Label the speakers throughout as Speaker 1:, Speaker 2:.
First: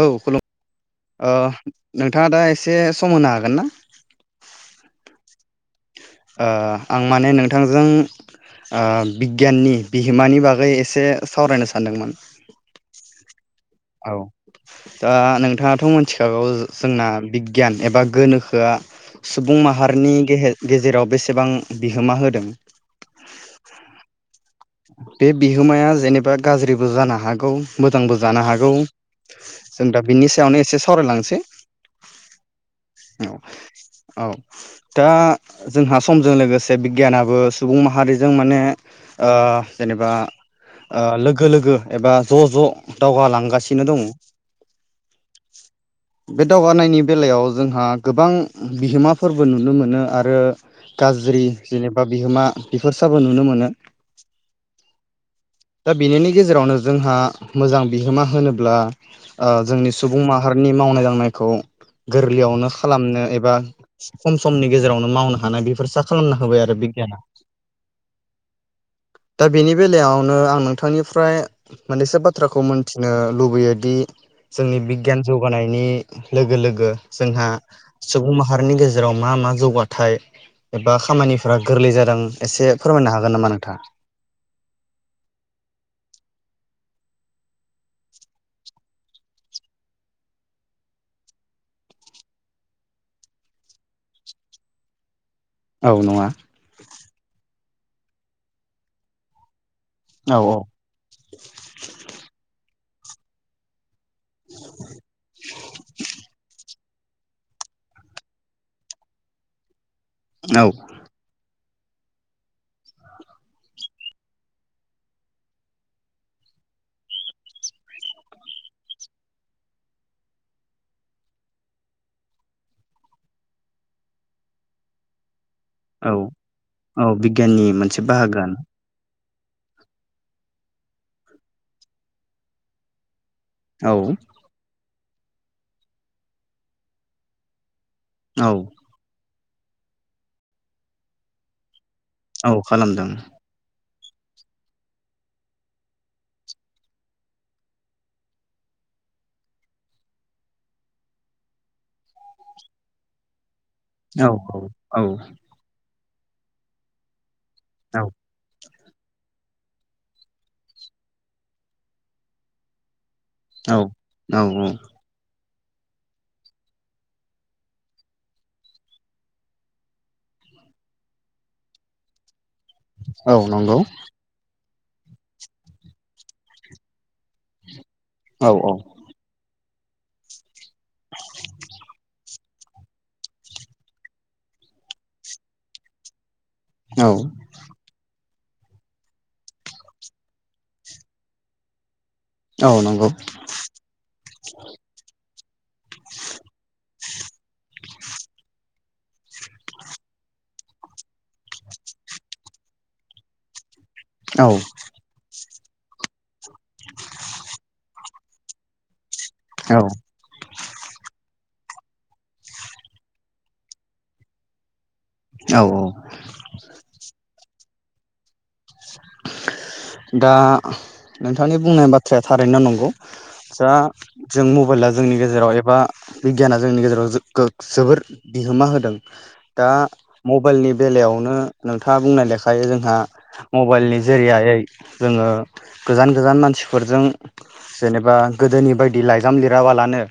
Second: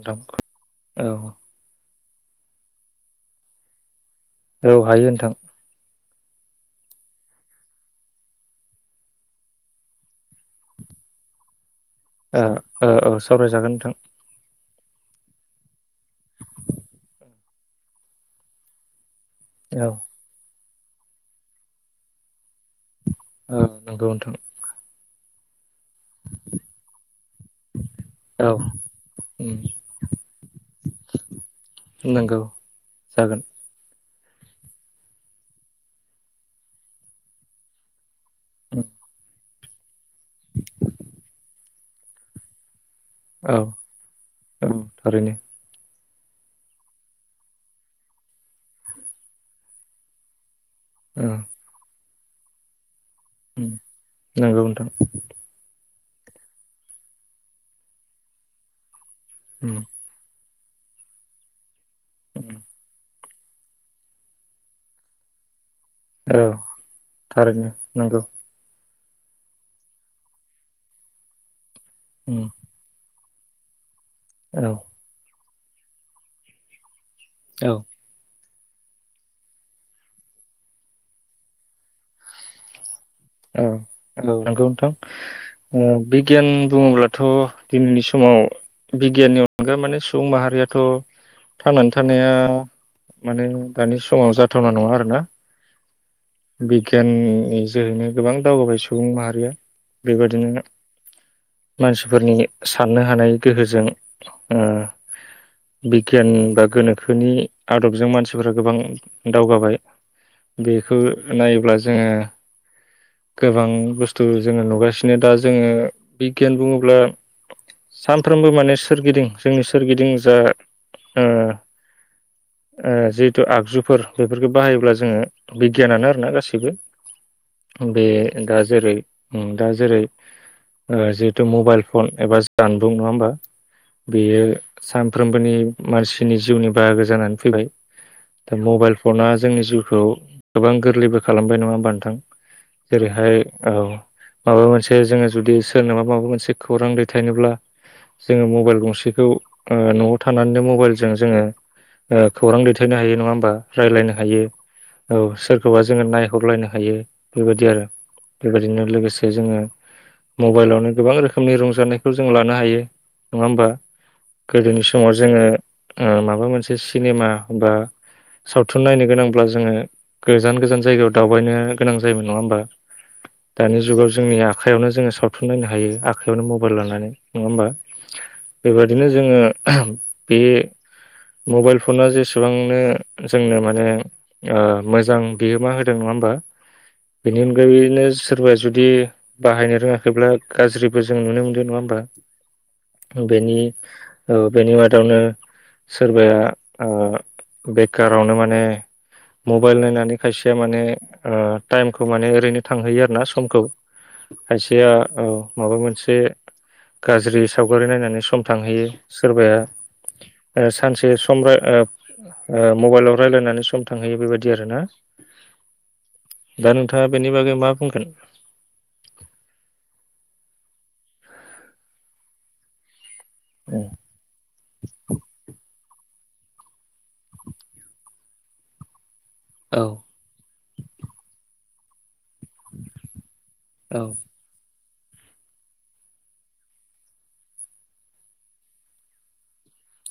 Speaker 1: औ खुलुम ओ
Speaker 2: औ
Speaker 1: नोंथाङा दा एसे सम होनो हागोन ना
Speaker 2: औ हायो नोंथां
Speaker 1: ओ आं माने नोंथांजों ओ बिगियाननि बिहोमानि बागै एसे सावरायनो सान
Speaker 2: औ औ सावरायजागोन नोंथां
Speaker 1: औ दा नोंथाङाथ मिथिखागौ जोंना बिगियान एबा गोनोखोआ सुबुं
Speaker 2: औ
Speaker 1: माहारिनि गेहेेर गेजेराव बेसेबां बिहोमा होदों
Speaker 2: औ नंगौ नोंथां
Speaker 1: बे बिहोमाया जेनेबा गाज्रिबो जानो हागौ मोजांबो जानो
Speaker 2: औ
Speaker 1: हागौ
Speaker 2: उम
Speaker 1: जों दा बिनि सायावनो एसे सावरायलांसै
Speaker 2: नंगौ
Speaker 1: औ
Speaker 2: जागोन
Speaker 1: औ दा जोंहा समजों लोगोसे बिगियानाबो सुबुं माहारि जों माने
Speaker 2: उम
Speaker 1: ओ जेनेबा ओ लोगो लोगो एबा ज' ज'
Speaker 2: औ
Speaker 1: दावगालांगासिनो दङ
Speaker 2: थारैनो
Speaker 1: बे दावगानायनि बेलायाव जोंहा गोबां बिहोमाफोरबो नुनो मोनो आरो
Speaker 2: औ
Speaker 1: गाज्रि जेनबा बा बिहोमा फोरसाबो नुनो
Speaker 2: उम
Speaker 1: मोनो
Speaker 2: नंगौ नोंथां
Speaker 1: दाबिनिनि गेजेरावनो जोंहा मोजां बिहोमा होनोब्ला ओ
Speaker 2: उम
Speaker 1: जोंनि सुब मा फारनि मावनाय दांनायखौ
Speaker 2: उम
Speaker 1: गोरलैयावनो खालामनो एबा बा खम समनि गेजेरावनो मावनो हानाय बेफ फोरसा खालामना
Speaker 2: औ
Speaker 1: होबाय आरो बिगियाना‌।
Speaker 2: थारैनो नंगौ
Speaker 1: दा बेनि बेलायावनो आं नोंथांनिफ्राय मोननैसो
Speaker 2: उम
Speaker 1: बाथ्राखौ मोनथिनो लुबैयोदि
Speaker 2: औ
Speaker 1: जोंनि बिगियान जौग गानायनि लोगो लोगो जोंहा
Speaker 2: औ
Speaker 1: सुबुं माहा भारतनि गेजेराव मा मा जौगाथाय एबा खामानिफोरा गोरलै जादों एसे फोरमायनो हागोन नामा नोंथाङा।
Speaker 2: औ नंगौ नोंथां ओ बिगियान बुङोब्लाथ' दिनैनि समाव बिगियाननि अनगा माने सुबुं माहारियाथ' थांनानै थानाया माने दानि समाव जाथावना नङा आरोना।
Speaker 1: औ नङा।
Speaker 2: जेन जरैनो गोबां दावगाबाय सुबुं माहारिया
Speaker 1: औ
Speaker 2: बेबायदिनो मानसिफोरनि साननो हानाय गोहोजों ओ बिगियान बा गोनो खोनि आदबजों मानसिफ गोबां दावगाबाय।
Speaker 1: औ
Speaker 2: बेखौ नायोब्ला जोङो गोबां बुस्थु जोङो नुगासिनो दा जोङो बिगियान बुङोब्ला सानफ्रोमबो माने सोरगिदिं जोंनि सोरगिदिं जा ओ ओ जिहेथु आगजुफोर बेफोरखौ बाहायोब्ला जोंङो बिगियानानो आरोना
Speaker 1: औ
Speaker 2: गासैबो।
Speaker 1: औ बिगियाननि मोनसे
Speaker 2: बे
Speaker 1: बाहागोआनो
Speaker 2: दा जेरै उम दा जेरै जिहेथु मबाइल फन एबा जानबुं नङा होमबा
Speaker 1: औ
Speaker 2: बेयो सानफ्रोमबोनि मानसिनि जिउनि बाहागो जानानै फैबाय।
Speaker 1: औ
Speaker 2: दा मबाइल फना जोंनि जिउखौ गोबां गोरलैबो खालामबाय नङा होमानोबा नों
Speaker 1: औ खालामदों
Speaker 2: जेरैहाय औ माबा मोनसे जोंङो जुदि सोरनोबा माबा मोनसे खौरां दैथायनोब्ला जोंङो मबाइल गंसेखौ न'आव थानानैनो मबाइलजों जोंङो ओ खौरां दैथायनो हायो नङा होमबा? राय्लायनो हायो औ सोरखौबा जोंङो नायहरलायनो हायो। बेबायदि आरो बेबायदिनो लोगोसे जोंङो मबाइलावनो गोबां रोखोमनि रंजानायखौ जों लानो हायो। नङा होमबा
Speaker 1: औ
Speaker 2: गोदोनि समाव जोंङो ओ माबा मोनसे सिनेमा बा सावथुन नायनो गोनांब्ला जोंङो गोजान गोजान जायगायाव दावबायनो गोनां जायोमोन नङा होनोमबा?
Speaker 1: औ नंगौ
Speaker 2: दानि जुगाव जोंनिया आखाइयावनो जोङो सावथुन नायनो हायो। आखाइायावनो मबाइल लानानै नङा होमबा?
Speaker 1: औ औ
Speaker 2: बेबादिनो जोंङो बे मबाइल फना जेसेबांनो जोंनो माने मोजां ओ बिहोमा होदों नङा होमबा?
Speaker 1: औ
Speaker 2: बिनि अनगायै बिदिनो सोरबाया जुदि बाहायनो रोङाखैब्ला गाज्रिबो जों नुनो मोनदों नङा होमबा?
Speaker 1: औ नंगौ
Speaker 2: बेनि ओ बेनि मादावनो सोरबाया आ बेकारावनो माने मबाइल नायनानै खायसेया माने ओ टाइमखौ माने ओरैनो थांहैयो आरो ना समखौ।
Speaker 1: औ
Speaker 2: खायसेया औ माबा मोनसे गाज्रि सावगारि नायनानै स सम थांहैयो।
Speaker 1: औ
Speaker 2: सोरबाया सानसे सम रा ओ ओ मबाइलाव रायलायनानै सम थांहैयो बेबायदि आरो ना।
Speaker 1: औ औ।
Speaker 2: दा नोंथाङा बेनि बागै मा बुंगोन?
Speaker 1: दा नोंथांनि बुंनाय बाथ्राया थारैनो नंगौ। जा जों मबाइला जोंनि गेजेराव एबा बिगियाना जोंनि गेजेराव गो जोबोर बिहोमा होदों। दा
Speaker 2: औ
Speaker 1: मबाइलनि बेलायावनो नोंथाङा बुंनाय लेखा थायो जोंहा। मबाइलनि
Speaker 2: औ
Speaker 1: जोरैआयै। जोङो गोजान गोजान मानसिफोरजों जेनेबा गोदोनि बायदि लाइजाम लिराबालानो।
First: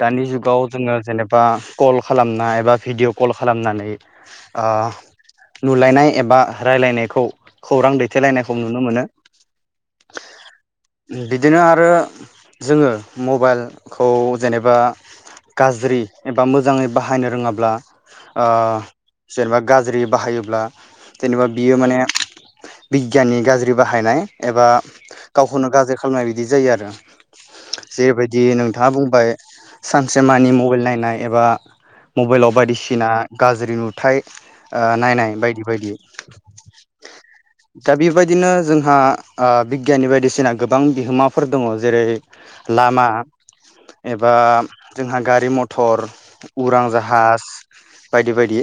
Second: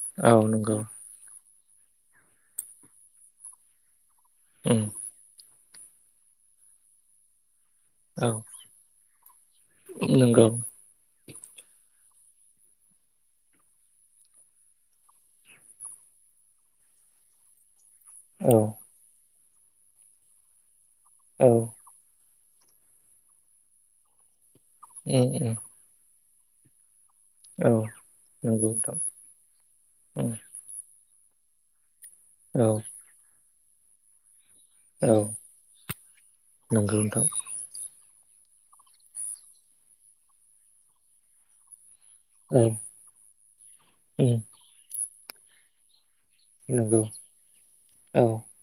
Speaker 1: दानि
Speaker 2: औ
Speaker 1: जुगाव
Speaker 2: नंगौ
Speaker 1: जोङो जेब बा कल खालामना एबा भिडिय' कल खालामनानै। ओ।
Speaker 2: उम
Speaker 1: नुलायनाय एबा रायलायनायखौ। खौरां
Speaker 2: औ
Speaker 1: दैथायलायनायखौ नुनो मोनो।
Speaker 2: नंगौ
Speaker 1: बिदिनो आरो जोङो मबाइलखौ जेनेबा गाज्रि एबा मोजाङै बाहायनो रोङाब्ला। अ।
Speaker 2: औ
Speaker 1: जेनेबा गाज्रि बाहायोब्ला। जेनबा
Speaker 2: औ
Speaker 1: बियो माने। बिगियाननि गाज्रि बाहायनाय। एबा
Speaker 2: उम उम
Speaker 1: गावखौनो गाज्रि खालामनाय बि बिदि जायो आरो।
Speaker 2: औ
Speaker 1: जेबायदि
Speaker 2: नंगौ
Speaker 1: नोंथाङा
Speaker 2: नोंथां
Speaker 1: बुंबाय
Speaker 2: उम
Speaker 1: सानसेमानि मबाइल नायनाय। एबा। मबाइलाव
Speaker 2: औ
Speaker 1: बायदिसिना। गाज्रि नुथाय। ओ
Speaker 2: औ
Speaker 1: नायनाय बायदि बायदि।
Speaker 2: नंगौ नोंथां
Speaker 1: दा बेबायदिनो जोंहा ओ बिगियाननि बायदिसिना गोबां बिहोमाफोर दङ जेरै।
Speaker 2: औ
Speaker 1: लामा
Speaker 2: उम
Speaker 1: एबा। जोंहा गारि मथर। उरां
Speaker 2: नंगौ
Speaker 1: जाहाज
Speaker 2: औ
Speaker 1: बायदि बायदि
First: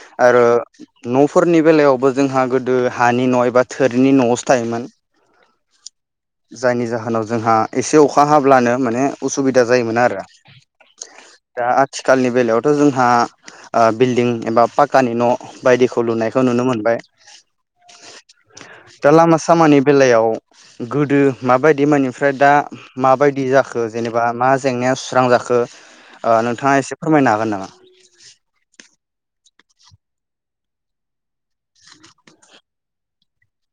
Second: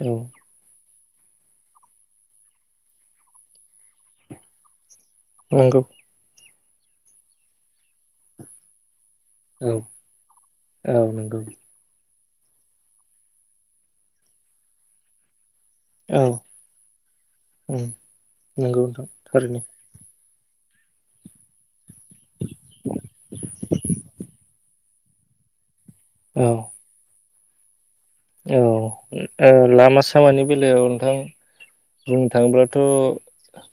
Speaker 2: औ
Speaker 1: आरो। न'फोरनि बेलायावबो जोंहा गोदो, हानि न' एबा थोरिनि न'आवसो थायोमोन
Speaker 2: नंगौ
Speaker 1: जायनि जाहोनाव जोंहा एसे अखा हाब्लानो माने उसुबिदा
Speaker 2: औ
Speaker 1: जायोमोन आरो
Speaker 2: औ नंगौ
Speaker 1: दा आथि थिखालनि बेलायावथ जोंहा ओ बिल्डिं एबा पाक्कानि न' बायदिखौ
Speaker 2: औ
Speaker 1: लुनायखौ नुनो मोनबाय
Speaker 2: उम नंगौ नोंथां
Speaker 1: दा लामा
Speaker 2: थारैनो
Speaker 1: सामानि बेलायाव गोदो माबायदि बिमानिफ्राय दा माबायदि जाखो जेनेबा मा जेंनायाव सु स्रां जाखो ओ
Speaker 2: औ
Speaker 1: नोंथाङा एसे फोरमायनो हागोन गोन नामा
Speaker 2: औ ओ लामा सामानि बेलायाव नोंथां बुंनो थाङोब्लाथ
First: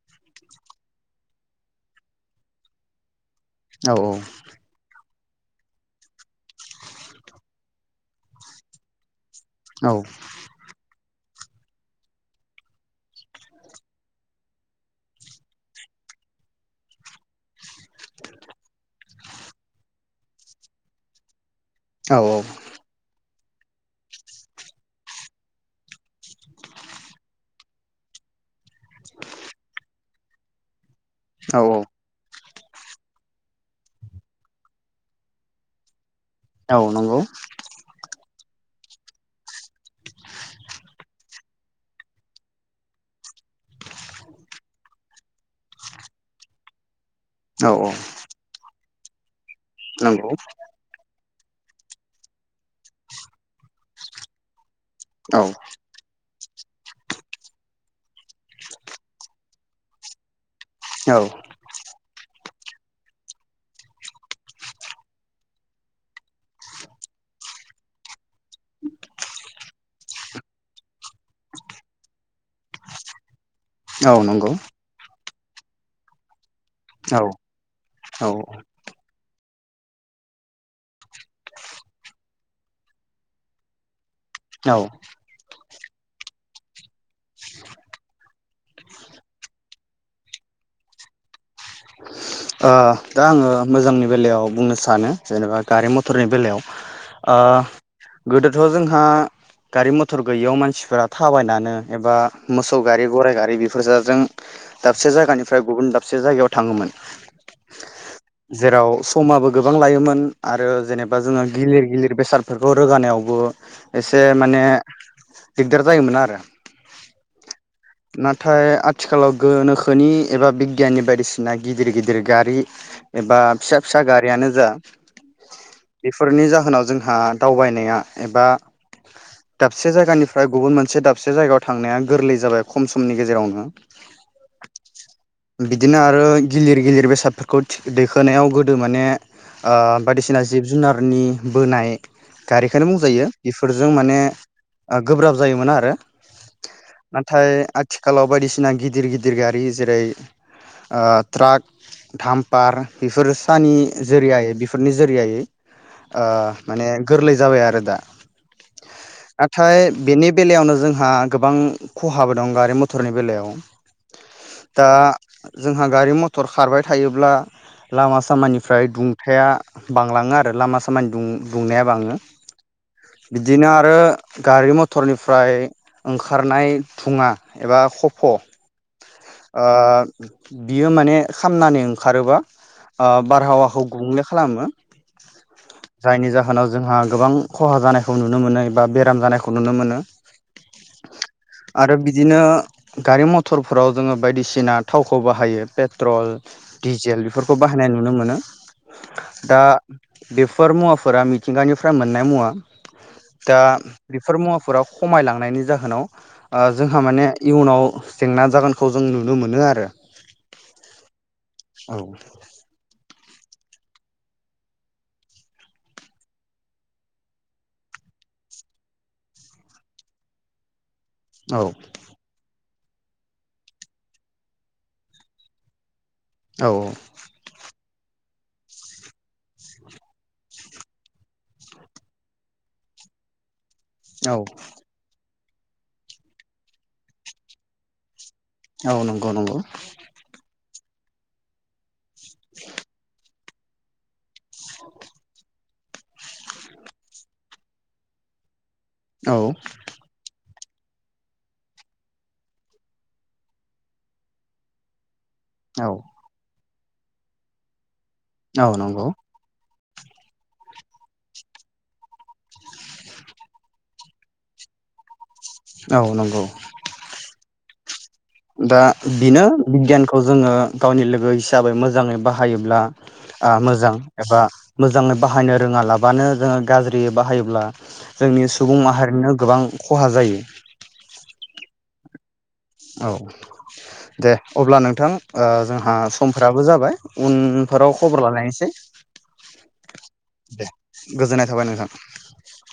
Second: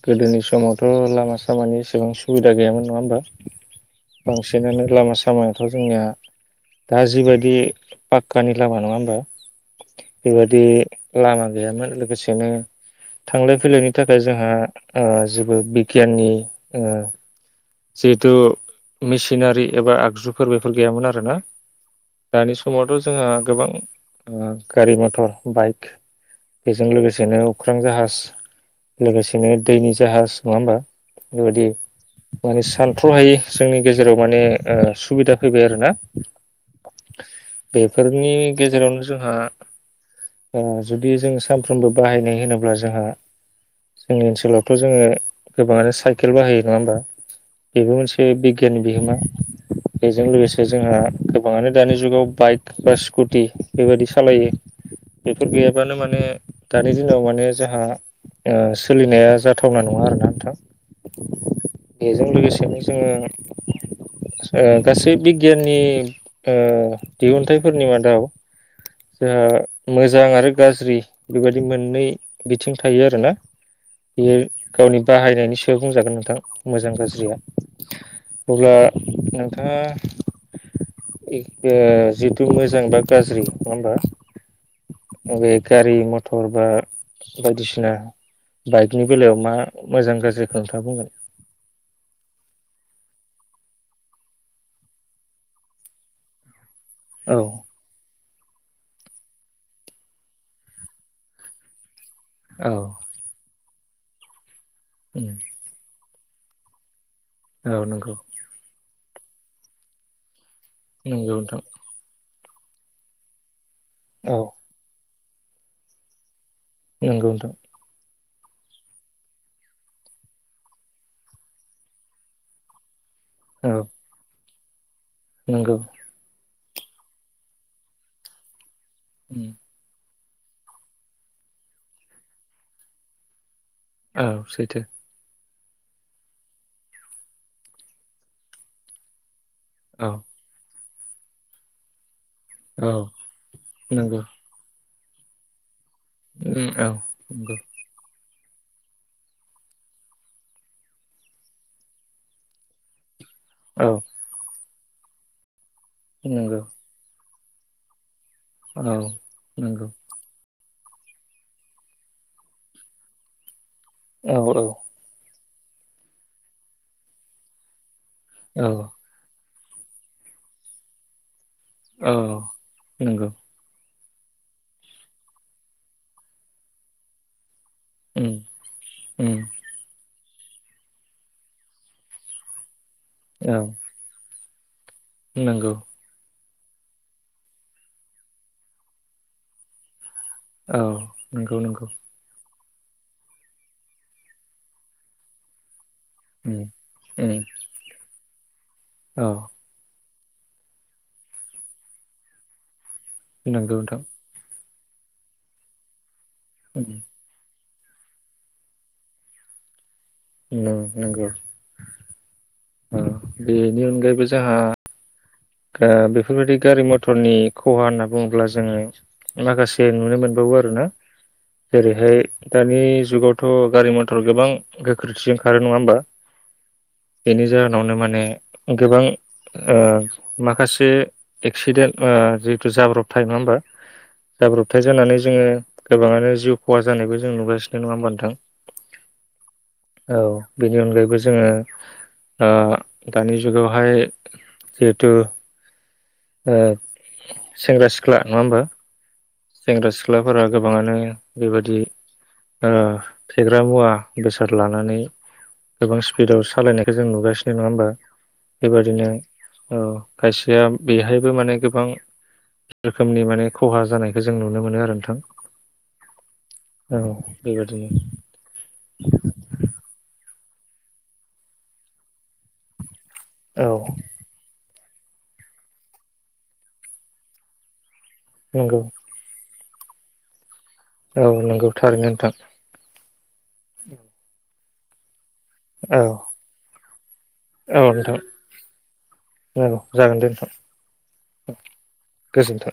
Speaker 2: गोदोनि समावथ लामा सामानि एसेबां सुबिदा गैयामोन नङा होमबा
Speaker 1: औ
Speaker 2: बांसिनानो लामा साम सायाथ जोंनिया दा जिबायदि पाक्कानि लामा नङा होमबा
Speaker 1: औ
Speaker 2: बेबायदि लामा गैयामोन लोगोसेनो थांलाय फैलायनि थाखाय जोंहा ओ जेबो बिगियाननि जोङो जिहेथु मेसिनारि एबा आगजुफोर बेफोर गैयामोन आरोना
Speaker 1: औ
Speaker 2: दानि समावथ जोंहा गोबां गारि मथर बाइक बेजों लोगोसेनो अख्रां जाहाज लोगोसेनो दैनि जाहाज नङा होनबा
Speaker 1: औ
Speaker 2: गोदो माने सानथ्रहायै जोंनि गेजेराव माने ओ सुबिदा फैबाय आरोना
Speaker 1: औ नंगौ
Speaker 2: बेफोरनि गेजेरावनो जोंहा ओ जुदि जोंङो सानफ्रोमबो बाहायनाय होनोब्ला जोंहा जोंनि ओनसोलाव जोङो गोबाङानो साइकेल बाहायो नङा होमबा
Speaker 1: औ औ
Speaker 2: बेबो मोनसे बिगियाननि बिहोमा बेजों
Speaker 1: नंगौ
Speaker 2: लोगोसे जोंहा गोबाङानो दानि जुगाव बाइक बा स्कुटि बेबायदि सालायो
Speaker 1: औ
Speaker 2: बेफोर गैयाबानो माने दानि दिनाव माने जोंहा ओ सोलिनाया जाथावना नङा आरोना नोंथां
Speaker 1: औ
Speaker 2: बेजों लोगोसे जोङो ओ गासै बिगियाननि ओ दिहुनथाइफोरनि मादाव जोंहा मोजां आरो गाज्रि बेबायदि मोननै बिथिं थायो आरोना
Speaker 1: औ
Speaker 2: बियो
Speaker 1: नंगौ
Speaker 2: गावनि बाहाय जनायनि सायाव बुंजागोन नोंथां मोजां
Speaker 1: औ
Speaker 2: गाज्रिया
Speaker 1: औ
Speaker 2: अब्ला नोंथाङा ओ जिथु मोजां बा गाज्रि नंआ होमबा
Speaker 1: औ
Speaker 2: बे गारि मथर बा बायदिसिना बाइकनि बेलायाव मा मोजां गाज्रिखौ खोंथा बुंगोन?
Speaker 1: ओ दा आङो मोजांनि बेलायाव बुंनो सानो जेनेबा गारि मथरनि बेलायाव आ
Speaker 2: औ
Speaker 1: गोदोथ' जोंहा गारि मथर गैयियाव मानसिफोरा थाबायनानो एबा
Speaker 2: औ
Speaker 1: मोसौ गारि गराइ गारि बि फसाजों दाबसे
Speaker 2: उम
Speaker 1: जायानिफ्राय गुबुन दाब मोनसे जायायाव थाङोमोन
Speaker 2: औ नोंगौ
Speaker 1: जेराव समाबो गोबां लायोमोन आरो जेनेबा
Speaker 2: नंगौ
Speaker 1: जोङो
Speaker 2: नोंथां
Speaker 1: गिलिर गिलिर बेसाद बेफोरखौ रोगानायावबो एसे
Speaker 2: औ
Speaker 1: माने दिगदार जामोन आरो
Speaker 2: नंगौ नोंथां
Speaker 1: नाथाय आथिखालाव गोनोखोनि एबा बिगियाननि बायदिसि सिना गिदिर गिदिर गारि एबा फिसा
Speaker 2: औ
Speaker 1: फिसा गारियानो जा
Speaker 2: नंगौ
Speaker 1: [inaudible] बेफोरनि जा उनाव जोंहा दावबायनाया एबा
Speaker 2: उम
Speaker 1: दाबसे जायगानि गुबुन मोनसे दाबसे जायगायाव थांनाया गोरलै जाबाय खम समनि गेजेरावनो
Speaker 2: औ सैथो
Speaker 1: बिदिनो आ आरो गिलिर गिलिर बेसादफोरखौ दैखोनायाव गोदो माने ओ
Speaker 2: औ
Speaker 1: बायदिसिना जिब जुनारनि बोनाय गारिखनो
Speaker 2: औ
Speaker 1: बुंजायो बेफोरजों माने
Speaker 2: नंगौ
Speaker 1: गोब्राब जायोमोना आरो
Speaker 2: उम औ
Speaker 1: नाथाय
Speaker 2: नंगौ
Speaker 1: आथिखालाव बायदिसिना गिदिर गिदिर गारि जेरै ट्राक दामपार बेफोर तानि
Speaker 2: औ
Speaker 1: जेरियाय बेफ फोरनि जोरियायै ओ
Speaker 2: नंगौ
Speaker 1: माने गोरलै जाबाय आरो दा
Speaker 2: औ
Speaker 1: नाथाय
Speaker 2: नंगौ
Speaker 1: बेनि बेलायावनो जोंहा गोबां खहाबो दं गारि मथरनि बेलायाव
Speaker 2: औ औ
Speaker 1: दा जोंहा गारि मथर खारबाय थायोब्ला लामा
Speaker 2: औ
Speaker 1: सामानिफ्राय दुंथाया बांलांङो आरो लामा सामानि दुं दुंनाया बाङो
Speaker 2: औ नंगौ
Speaker 1: बिदिनो आरो गारि मथरनिफ्राय ओंखारनाय धुङा एबा खफ'
Speaker 2: उम
Speaker 1: उ
Speaker 2: उम
Speaker 1: बियो माने खामनानै ओंखारोबा ओ
Speaker 2: औ
Speaker 1: बारहावाखौ गुबुंनो खालामो
Speaker 2: नंगौ
Speaker 1: जायनि जाहोनाव जोंहा गोबां खहा जानायखौ नुनो मोनो एबा बेराम जानायखौ नुनो मोनो
Speaker 2: औ नंगौ नंगौ
Speaker 1: आरो बिदिनो गारि मथरफोराव जोङो बायदिसिना थाव खौ बाहायो पे ट्रल
Speaker 2: उम
Speaker 1: डिजेल
Speaker 2: उम
Speaker 1: बेफोरखौ बाहायनाय नुनो मोनो
Speaker 2: औ
Speaker 1: दा बेफोर मुवाफोरा मिथिंगानिफ्राय मोननाय मुवा। दा
Speaker 2: नंगौ नोंथां
Speaker 1: बेफोर मुवाफोराव। खमालांनायनि जाहोनाव। ओ
Speaker 2: उम
Speaker 1: जोंहा माने। इयुनाव जेंना जागोनखौ जों नुनो मोनो आरो।
Speaker 2: नों नंगौ।
Speaker 1: औ
Speaker 2: ओ बेनि अनगायैबो जोंहा। ओ बेफोरबायदि गारि मथरनि खहा होनना बुङोब्ला जोङो माखासे नुनो मोनबावो आरोना। जेरैहाय। दानि जुगावथ' गारि मथर गोबां गोख्रैथिजों खारो नङा होमबा।
Speaker 1: औ
Speaker 2: बेनि जाहोनावनो माने। गोबां। माखासे एक्सिडेन्ट जिहेथु जाब्रबथाय नङा होमबा।
Speaker 1: औ
Speaker 2: गाब्रबथाय जानानै जोङो। गोबाङानो जिउ खहा जानायबो जों नुगासिनो नङा होमबा नोंथां।
Speaker 1: औ नंगौ नंगौ।
Speaker 2: औ बेनि अनगायैबो जोङो। ओं दानि जुगनि। जुगावहाय। जेहुथु। सेंग्रा सिख्ला नङा होनबा।
Speaker 1: औ
Speaker 2: सेंग्रा सिख्लाफोरा। गोबाङानो बेबायादि फेग्रा मुवा बेसाद लानानै
Speaker 1: औ
Speaker 2: गोबां स्पिडाव सालायनाय जों नुगासिनो नङा होमबा।
Speaker 1: औ नंगौ
Speaker 2: बेबायदिनो। औ खायसेया बेहायबो माने गोबां रोखोमनि माने खहा जानाय। बेखौ जों नुनो मोनो आरो नोंथां।
Speaker 1: औ नंगौ।
Speaker 2: औ [inaudible]
Speaker 1: दा बेनो बिगियानखौ खौ जोङो गावनि लोगो हिसाबै मोजाङै बाहायोब्ला।
Speaker 2: औ
Speaker 1: मोजां एबा। मोजाङै बाहायनो रोङालाबानो जोङो गाज्रि बाहायोब्ला। जोंनि
Speaker 2: नंगौ
Speaker 1: सुबुं माहारिनो गोबां खहा जायो।
Speaker 2: औ नंगौ थारैनो नोंथां ।
Speaker 1: औ। दे। अब्ला नोंथां जोंहा
Speaker 2: औ
Speaker 1: समफ्राबो जाबाय
Speaker 2: औ
Speaker 1: उनफोराव
Speaker 2: नोंथां
Speaker 1: खबर लालायनोसै
Speaker 2: औ जागोन नोंथां
Speaker 1: दे गोजोननाय थाबाय नोंथां।
Speaker 2: गोजोन्थों